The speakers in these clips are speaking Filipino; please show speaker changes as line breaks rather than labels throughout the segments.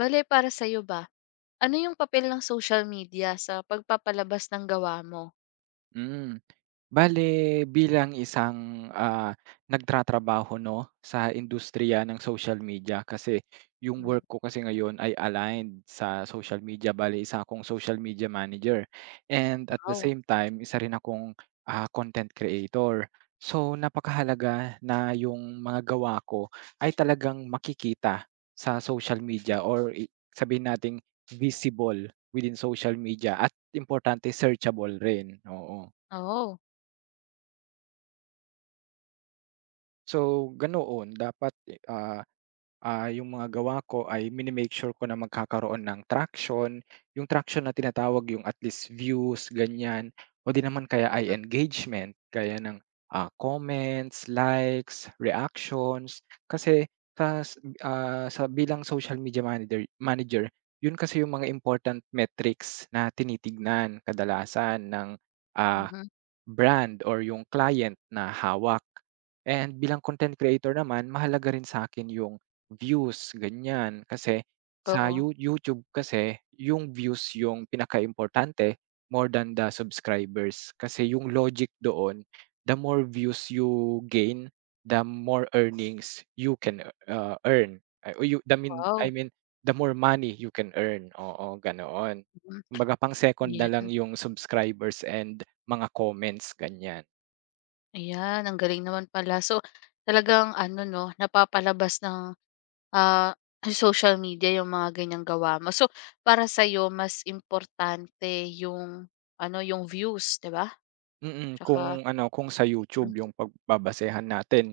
Bale para sa'yo ba, ano yung papel ng social media sa pagpapalabas ng gawa mo?
Mm. Bale bilang isang, nagtratrabaho 'no, sa industriya ng social media kasi yung
Mhm.
work ko kasi ngayon ay aligned sa social media, bale isa akong social media manager and at the
Wow,
same time isa rin akong, content creator. So, napakahalaga na yung mga gawa ko ay talagang makikita sa social media or sabihin nating visible within social media at importante searchable rin, oo.
oo.
So, ganoon dapat, ah, yung mga gawa ko ay mini sure ko na magkakaroon ng traction, yung traction na tinatawag yung at least views ganyan o di naman kaya ay
Mhm,
engagement kaya ng, comments, likes, reactions. Kasi tas sa bilang social media manager manager, yun kasi yung mga important metrics na tinitignan kadalasan ng, ah
mhm.
brand or yung client na hawak. And bilang content creator naman, mahalaga rin sa akin yung views, ganyan. Kasi sa
Oo,
YouTube kasi, yung views yung pinaka importante more than the subscribers. Kasi yung logic doon, the more views you gain, the more earnings you can, earn. Ay, o you the mean I
wow.
mean, the more money you can earn, oo, ganoon.
Mhm,
Kumbaga pang-second na lang
ayan,
yung subscribers and mga comments ganyan.
ayan ang galing naman pala. So, talagang ano 'no, napapalabas ng, ah, social media yung mga ganyang gawa mo. So, para sa'yo mas importante yung ano, yung views 'di ba? Tsaka
Kung ano, kung sa
hmm,
YouTube yung pagbabasehan natin,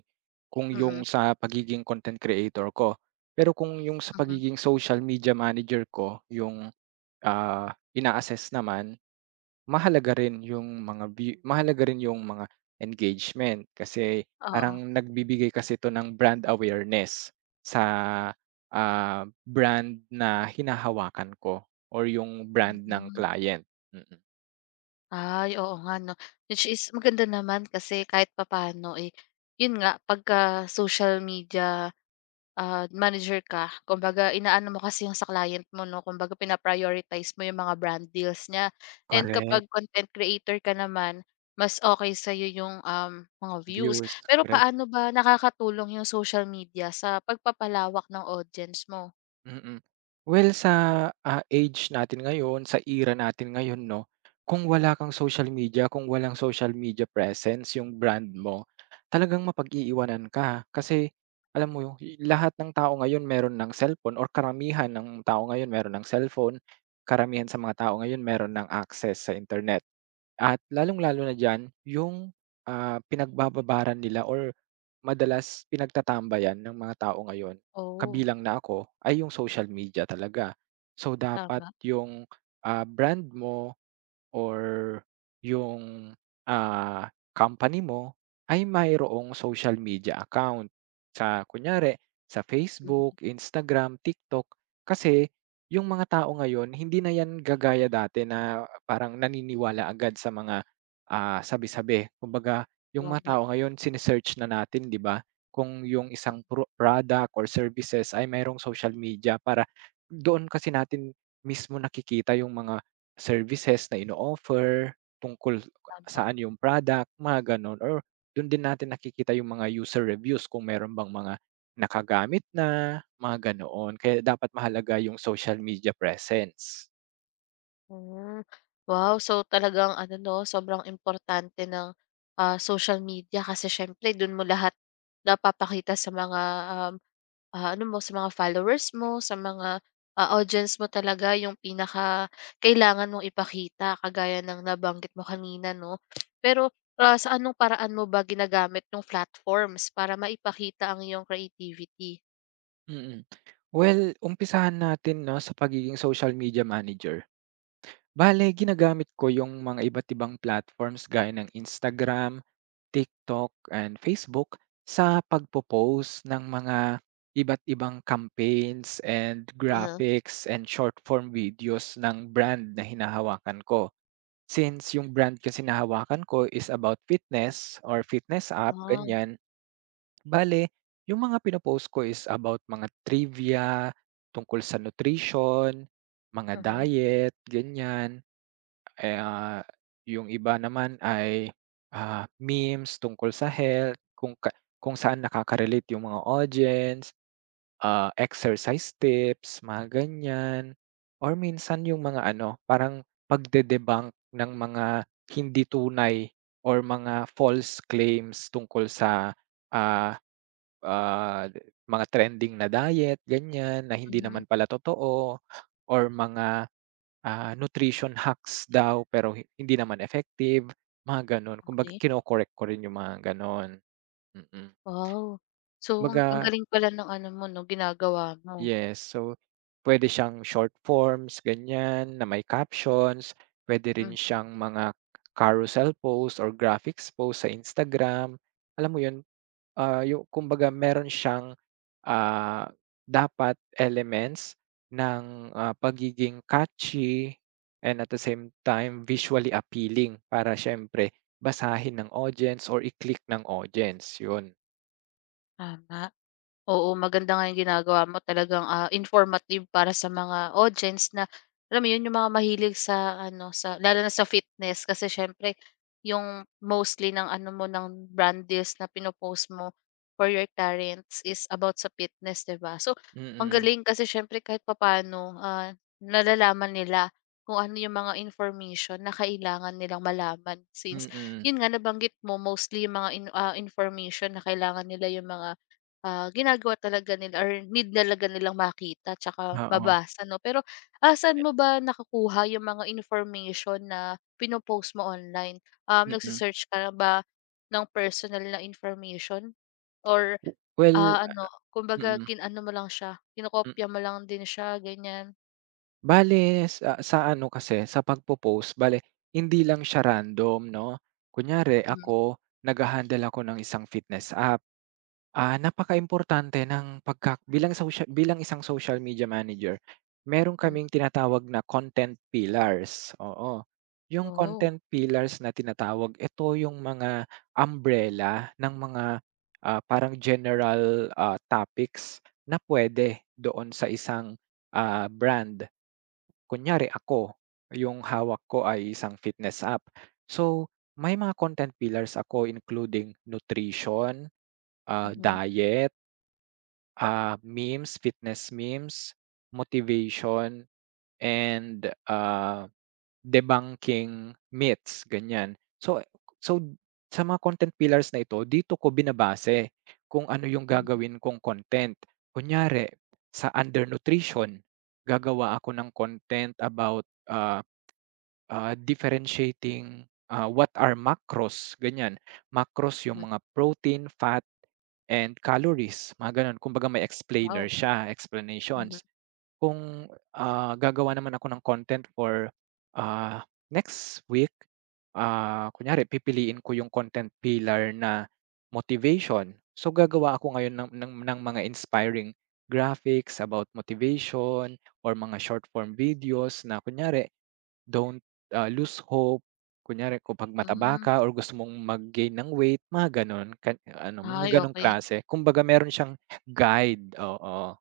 kung yung
mm,
sa pagiging content creator ko. Pero kung yung sa
mhm.
pagiging social media manager ko yung, ah, ina-assess naman, mahalaga rin yung mga view mahalaga rin yung mga engagement kasi
Oo,
parang nagbibigay kasi ito ng brand awareness sa, ah, brand na hinahawakan ko or yung brand ng
mhm.
client. Mm. Mm.
Ay, oo nga 'no. Which is maganda naman kasi kahit papaano, eh, yun nga pagka social media, manager ka kumbaga inaano mo kasi yung sa client mo 'no, kumbaga pina-prioritize mo yung mga brand deals niya. And kapag
Correct.
content creator ka naman, mas okay sa'yo yung, mga views.
Views,
Pero
correct.
paano ba nakakatulong yung social media sa pagpapalawak ng audience mo?
Mm. Well, sa, age natin ngayon, sa era natin ngayon 'no, kung wala kang social media, kung walang social media presence yung brand mo, talagang mapag-iiwanan ka. Kasi alam mo yung lahat ng tao ngayon meron ng cellphone or karamihan ng tao ngayon meron ng cellphone, karamihan sa mga tao ngayon meron ng access sa internet. At lalong-lalo na diyan yung, pinagbababaran nila or madalas pinagtatambayan ng mga tao ngayon,
Oo,
kabilang na ako, ay yung social media talaga. So dapat
tama.
yung, brand mo or yung, company mo ay mayroong social media account. Sa kunyari sa
Mhm,
Facebook, Instagram, TikTok. Kasi yung mga tao ngayon hindi na yan gagaya dati na parang naniniwala agad sa mga, sabi-sabi. Kumbaga yung mga
tama,
tao ngayon na natin 'di ba, kung yung isang product or services ay mayroong social media para doon kasi natin mismo nakikita yung mga services na ino-offer, tungkol
tama.
saan yung product, mga gano'n or do'n din natin nakikita yung mga user reviews kung meron bang mga nakagamit na, mga ganoon. Kaya dapat mahalaga yung social media presence.
Hmm, wow! So, talagang ano 'no, sobrang importante ng, social media kasi siyempre do'n mo lahat napapakita sa mga, um, ano mo, sa mga followers mo, sa mga, audience mo talaga yung pinaka kailangan mong ipakita kagaya ng nabanggit mo kanina 'no. Pero, sa anong paraan mo ba ginagamit yung platforms para maipakita ang iyong creativity?
Mm. Well, umpisahan natin 'no, sa pagiging social media manager. Bale, ginagamit ko yung mga iba't ibang platforms gaya ng Instagram, TikTok, and Facebook sa pagpo-post ng mga iba't ibang campaigns and
Mhm.
graphics and short form videos ng brand na hinahawakan ko. Since yung brand kasi na ko is about fitness or fitness app,
Ah,
ganyan. Bale, yung mga pino ko is about mga trivia tungkol sa nutrition, mga
mhm,
diet, ganyan. Eh, yung iba naman ay, memes tungkol sa health kung kung saan nakaka-relate yung mga audience, exercise tips, mga ganyan. Or minsan yung mga ano, parang pagde-debunk ng mga hindi tunay or mga false claims tungkol sa, ah, ah, mga trending na diet, ganyan, na hindi
mhm,
naman pala totoo or mga nutrition hacks daw pero hindi naman effective, mga gano'n. Kumbaga
okay.
kino-correct ko rin yung mga gano'n. Mm.
Wow! So, ang
Kumbaga
galing pala ng ano mo 'no, ginagawa mo.
yes, so pwede siyang short forms ganyan na may captions, pwede rin
Mhm,
siyang mga carousel posts or graphics posts sa Instagram, alam mo 'yun? Ah, yu kumbaga meron siyang, ah, dapat elements ng, pagiging catchy and at the same time visually appealing para siyempre basahin ng audience or i-click ng audience, yun.
tama. Oo, maganda nga yung ginagawa mo talagang, informative para sa mga audience na alam mo yun, yung mga mahilig sa ano, sa lalo na sa fitness kasi siyempre yung mostly ng ano mo, ng brand deals na pino mo for your clients is about sa fitness, 'di ba? So, ang
Mm,
galing kasi siyempre kahit papaano, nalalaman nila kung ano yung mga information na kailangan nilang malaman since
mm.
yun nga nabanggit mo mostly yung mga information na kailangan nila yung mga ginagawa talaga nila or need talaga nilang makita tsaka
Oo,
mabasa 'no. Pero, saan mo ba nakukuha yung mga information na pino mo online?
mm.
Nagsisearch search ka na ba ng personal na information or,
Well,
ano kumbaga
mm,
kin-ano mo lang siya,
m
kinokopya mo lang din siya ganyan?
bale sa ano kasi sa pagpo-post bale hindi lang siya random 'no. Kunyari
Mhm,
ako nagha-handle ako ng isang fitness app. Napakaimportante ng pagka bilang bilang isang social media manager, meron kaming
hmm.
tinatawag na content pillars, oo. Yung
Oh,
content pillars na tinatawag, ito yung mga umbrella ng mga, parang general, topics na pwede doon sa isang, brand. Kunyari ako, yung hawak ko ay isang fitness app. So, may mga content pillars ako including nutrition,
mhm,
diet, memes, fitness memes, motivation, and, debunking myths, ganyan. So sa mga content pillars na ito, dito ko binabase kung ano yung
mhm,
gagawin kong content. Kunyari, sa undernutrition, gagawa ako ng content about, differentiating, what are macros, ganyan. Macros yung
mhm.
mga protein, fat, and calories, mga gano'n. Kumbaga may
Wow,
explainer siya,
mhm,
explanations. Kung, gagawa naman ako ng content for, ah, next week, kunyari pipiliin ko yung content pillar na motivation. So, gagawa ako ngayon ng mga inspiring graphics about motivation or mga short form videos na kunyari Don't, lose hope. Kunyari kapag mataba
hmm.
ka or gusto mong mag-gain ng weight, mga gano'n. ka ano, mga
Ay,
gano'ng
okay.
klase. Kumbaga meron siyang guide, oo.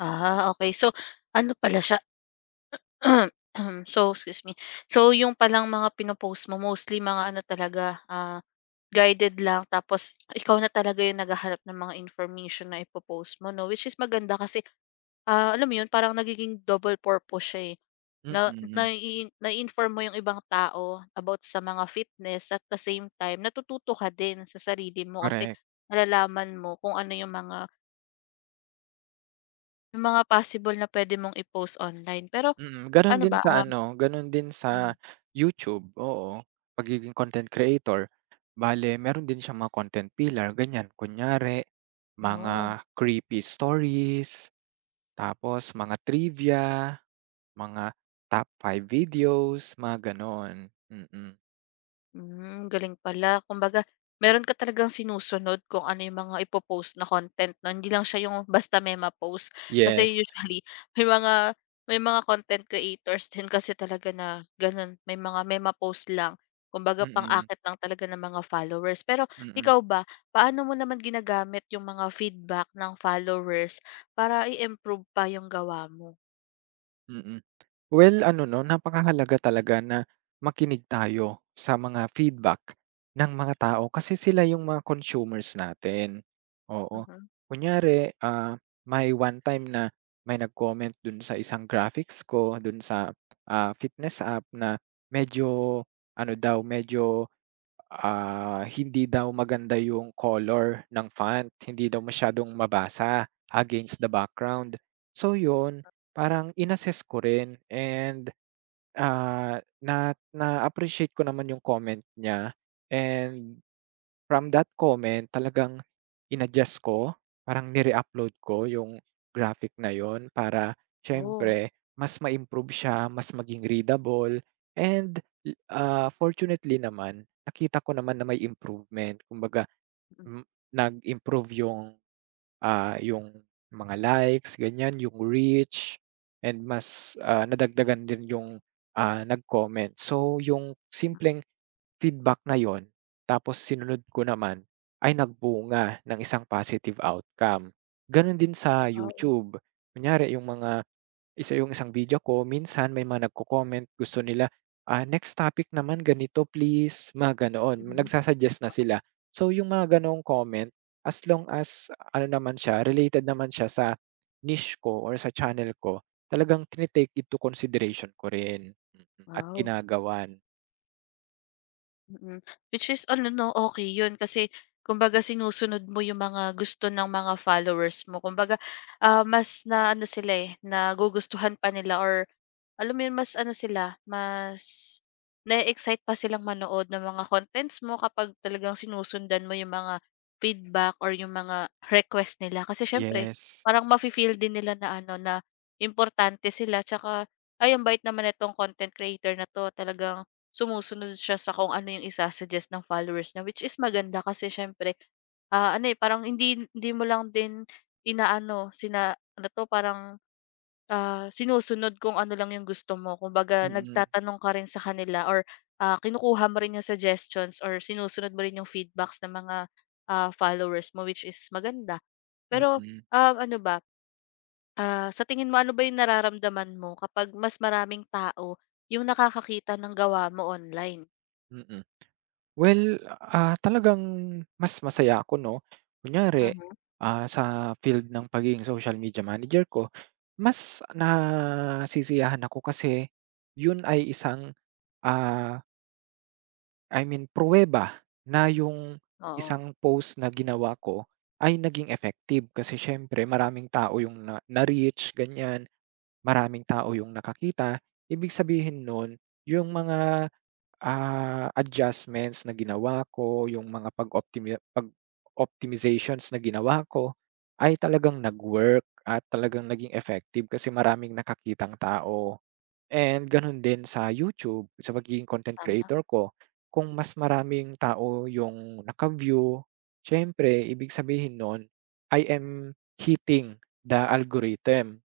Ah, okay. So ano pala siya so, excuse me. So, yung palang mga pino mo mostly mga ano talaga, guided lang tapos ikaw na talaga yung naghahanap ng mga information na ipo mo 'no, which is maganda kasi, alam mo yun parang nagiging double purpose siya, eh. Na
Mm,
na inform mo yung ibang tao about sa mga fitness at the same time natututo ka din sa sarili mo kasi
correct.
nalalaman mo kung ano yung mga possible na pwede mong i-post online. Pero
Gano'n
ano
din
ba,
sa ano, gano'n din sa
hmm,
YouTube, oo. Pagiging content creator, bale meron din siyang mga content pillar, ganyan. Kunyari, mga
oh.
creepy stories, tapos mga trivia, mga top five videos, mga gano'n. Mm. Mm.
Hmm, galing pala. Kumbaga, meron ka talagang sinusunod kung ano yung mga ipopost na content 'no, hindi lang siya yung basta may ma-post. Kasi
Yes,
usually may mga content creators din kasi talaga na gano'n, may ma-post lang. Kumbaga
mm,
pang-akit lang talaga ng mga followers. Pero
mm,
ikaw ba, paano mo naman ginagamit yung mga feedback ng followers para i-improve pa yung gawa mo?
mm. Well, ano 'no, napakahalaga talaga na makinig tayo sa mga feedback ng mga tao kasi sila yung mga consumers natin, oo.
Mhm.
Kunyari, may one time na may nag-comment dun sa isang graphics ko dun sa, fitness app na medyo ano daw, medyo hindi daw maganda yung color ng font, hindi daw masyadong mabasa against the background. So yun, parang in-assess ko rin and, na na-appreciate ko naman yung comment niya and from that comment talagang inadjust ko, parang ni upload ko yung graphic na yun para
Oh,
siyempre mas ma-improve siya, mas maging readable and, fortunately naman nakita ko naman na may improvement. Kumbaga, m nag-improve yung, ah, yung mga likes ganyan, yung reach and mas, nadagdagan din yung, nag-comment. So yung simpleng feedback na yon, tapos sinunod ko naman ay nagbunga ng isang positive outcome. Gano'n din sa
wow.
YouTube, kunyari yung mga isang video ko minsan may mga nagko-comment gusto nila, "Next topic naman ganito please," mga ganoon,
Mhm.
na sila. So yung mga ganoong comment, as long as ano naman siya, related naman siya sa niche ko or sa channel ko, talagang take into consideration ko rin, at
Wow.
ginagawan.
Mm, which is ano 'no, okay yun kasi kumbaga sinusunod mo yung mga gusto ng mga followers mo. Kumbaga, mas na ano sila, eh, nagugustuhan pa nila or alam mo yun, mas ano sila, mas na-e-excite pa silang manood ng mga contents mo kapag talagang sinusundan mo yung mga feedback or yung mga request nila. Kasi siyempre
Yes,
parang mafi-feel din nila na ano, na importante sila tsaka, "Ay, ang bait naman nitong content creator na 'to, talagang sumusunod siya sa kung ano yung isa-suggest ng followers niya, which is maganda kasi siyempre, ano, eh, parang hindi hindi mo lang din inaano, sina ano 'to, parang, sinusunod kung ano lang yung gusto mo. Kumbaga
mm.
nagtatanong ka rin sa kanila or, kinukuha mo rin yung suggestions or sinusunod mo rin yung feedbacks ng mga, followers mo, which is maganda. Pero,
Mm,
ano ba, sa tingin mo ano ba yung nararamdaman mo kapag mas maraming tao yung nakakakita ng gawa mo online?
mm. Well, talagang mas masaya ako 'no, kunyari, sa field ng pagiging social media manager ko, mas nasisiyahan ako kasi yun ay isang, ah, I mean pruweba na yung
Oo,
isang post na ginawa ko ay naging effective. Kasi siyempre maraming tao yung na na-reach ganyan, maraming tao yung nakakita. Ibig sabihin nun yung mga adjustments na ginawa ko, yung mga pag-optimizations na ginawa ko, ay talagang nag-work at talagang naging effective kasi maraming nakakitang tao. And gano'n din sa YouTube, sa pagiging content
tama.
creator ko, kung mas maraming tao yung naka-view, siyempre ibig sabihin no'n, I am hitting the algorithm.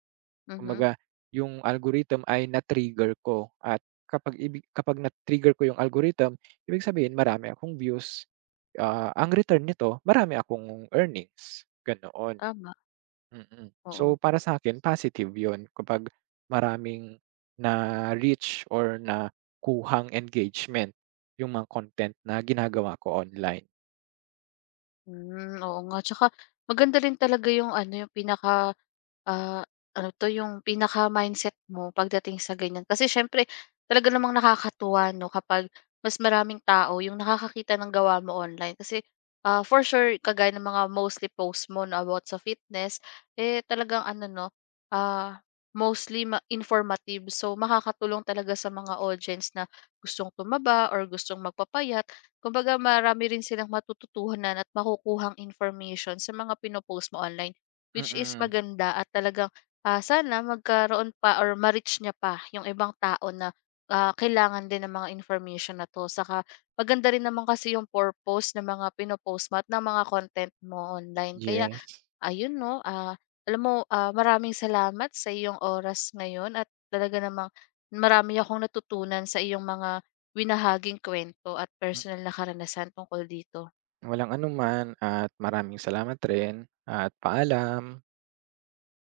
Mhm,
Kumbaga, yung algorithm ay na-trigger ko at kapag na-trigger ko yung algorithm, ibig sabihin marami akong views, ang return nito marami akong earnings, ganoon.
tama,
Mm. So,
oo.
para sa akin positive yun kapag maraming na-reach or na kuhang engagement yung mga content na ginagawa ko online.
Hmm, oo nga. Tsaka maganda rin talaga yung ano, yung pinaka Ah, ano 'to, yung pinaka-mindset mo pagdating sa ganyan. Kasi siyempre talaga namang nakakatuwa 'no, kapag mas maraming tao yung nakakakita ng gawa mo online. Kasi, for sure kagaya ng mga mostly posts mo na about sa fitness, eh, talagang ano 'no, ah, mostly ma informative. So, makakatulong talaga sa mga audience na gustong tumaba or gustong magpapayat. Kumbaga marami rin silang matututuhanan at makukuhang information sa mga pino mo online. Which is
Mm.
maganda at talagang, sana magkaroon pa or ma-reach niya pa yung ibang tao na, kailangan din ng mga information na 'to. Saka maganda rin naman kasi yung purpose ng mga pinopost post mo at ng mga content mo online. Kaya
Yes.
ayun 'no, alam mo, maraming salamat sa iyong oras ngayon at talaga namang marami akong natutunan sa iyong mga binahaging kuwento at
Mm.
personal na karanasan tungkol dito.
Walang anuman at maraming salamat rin at paalam.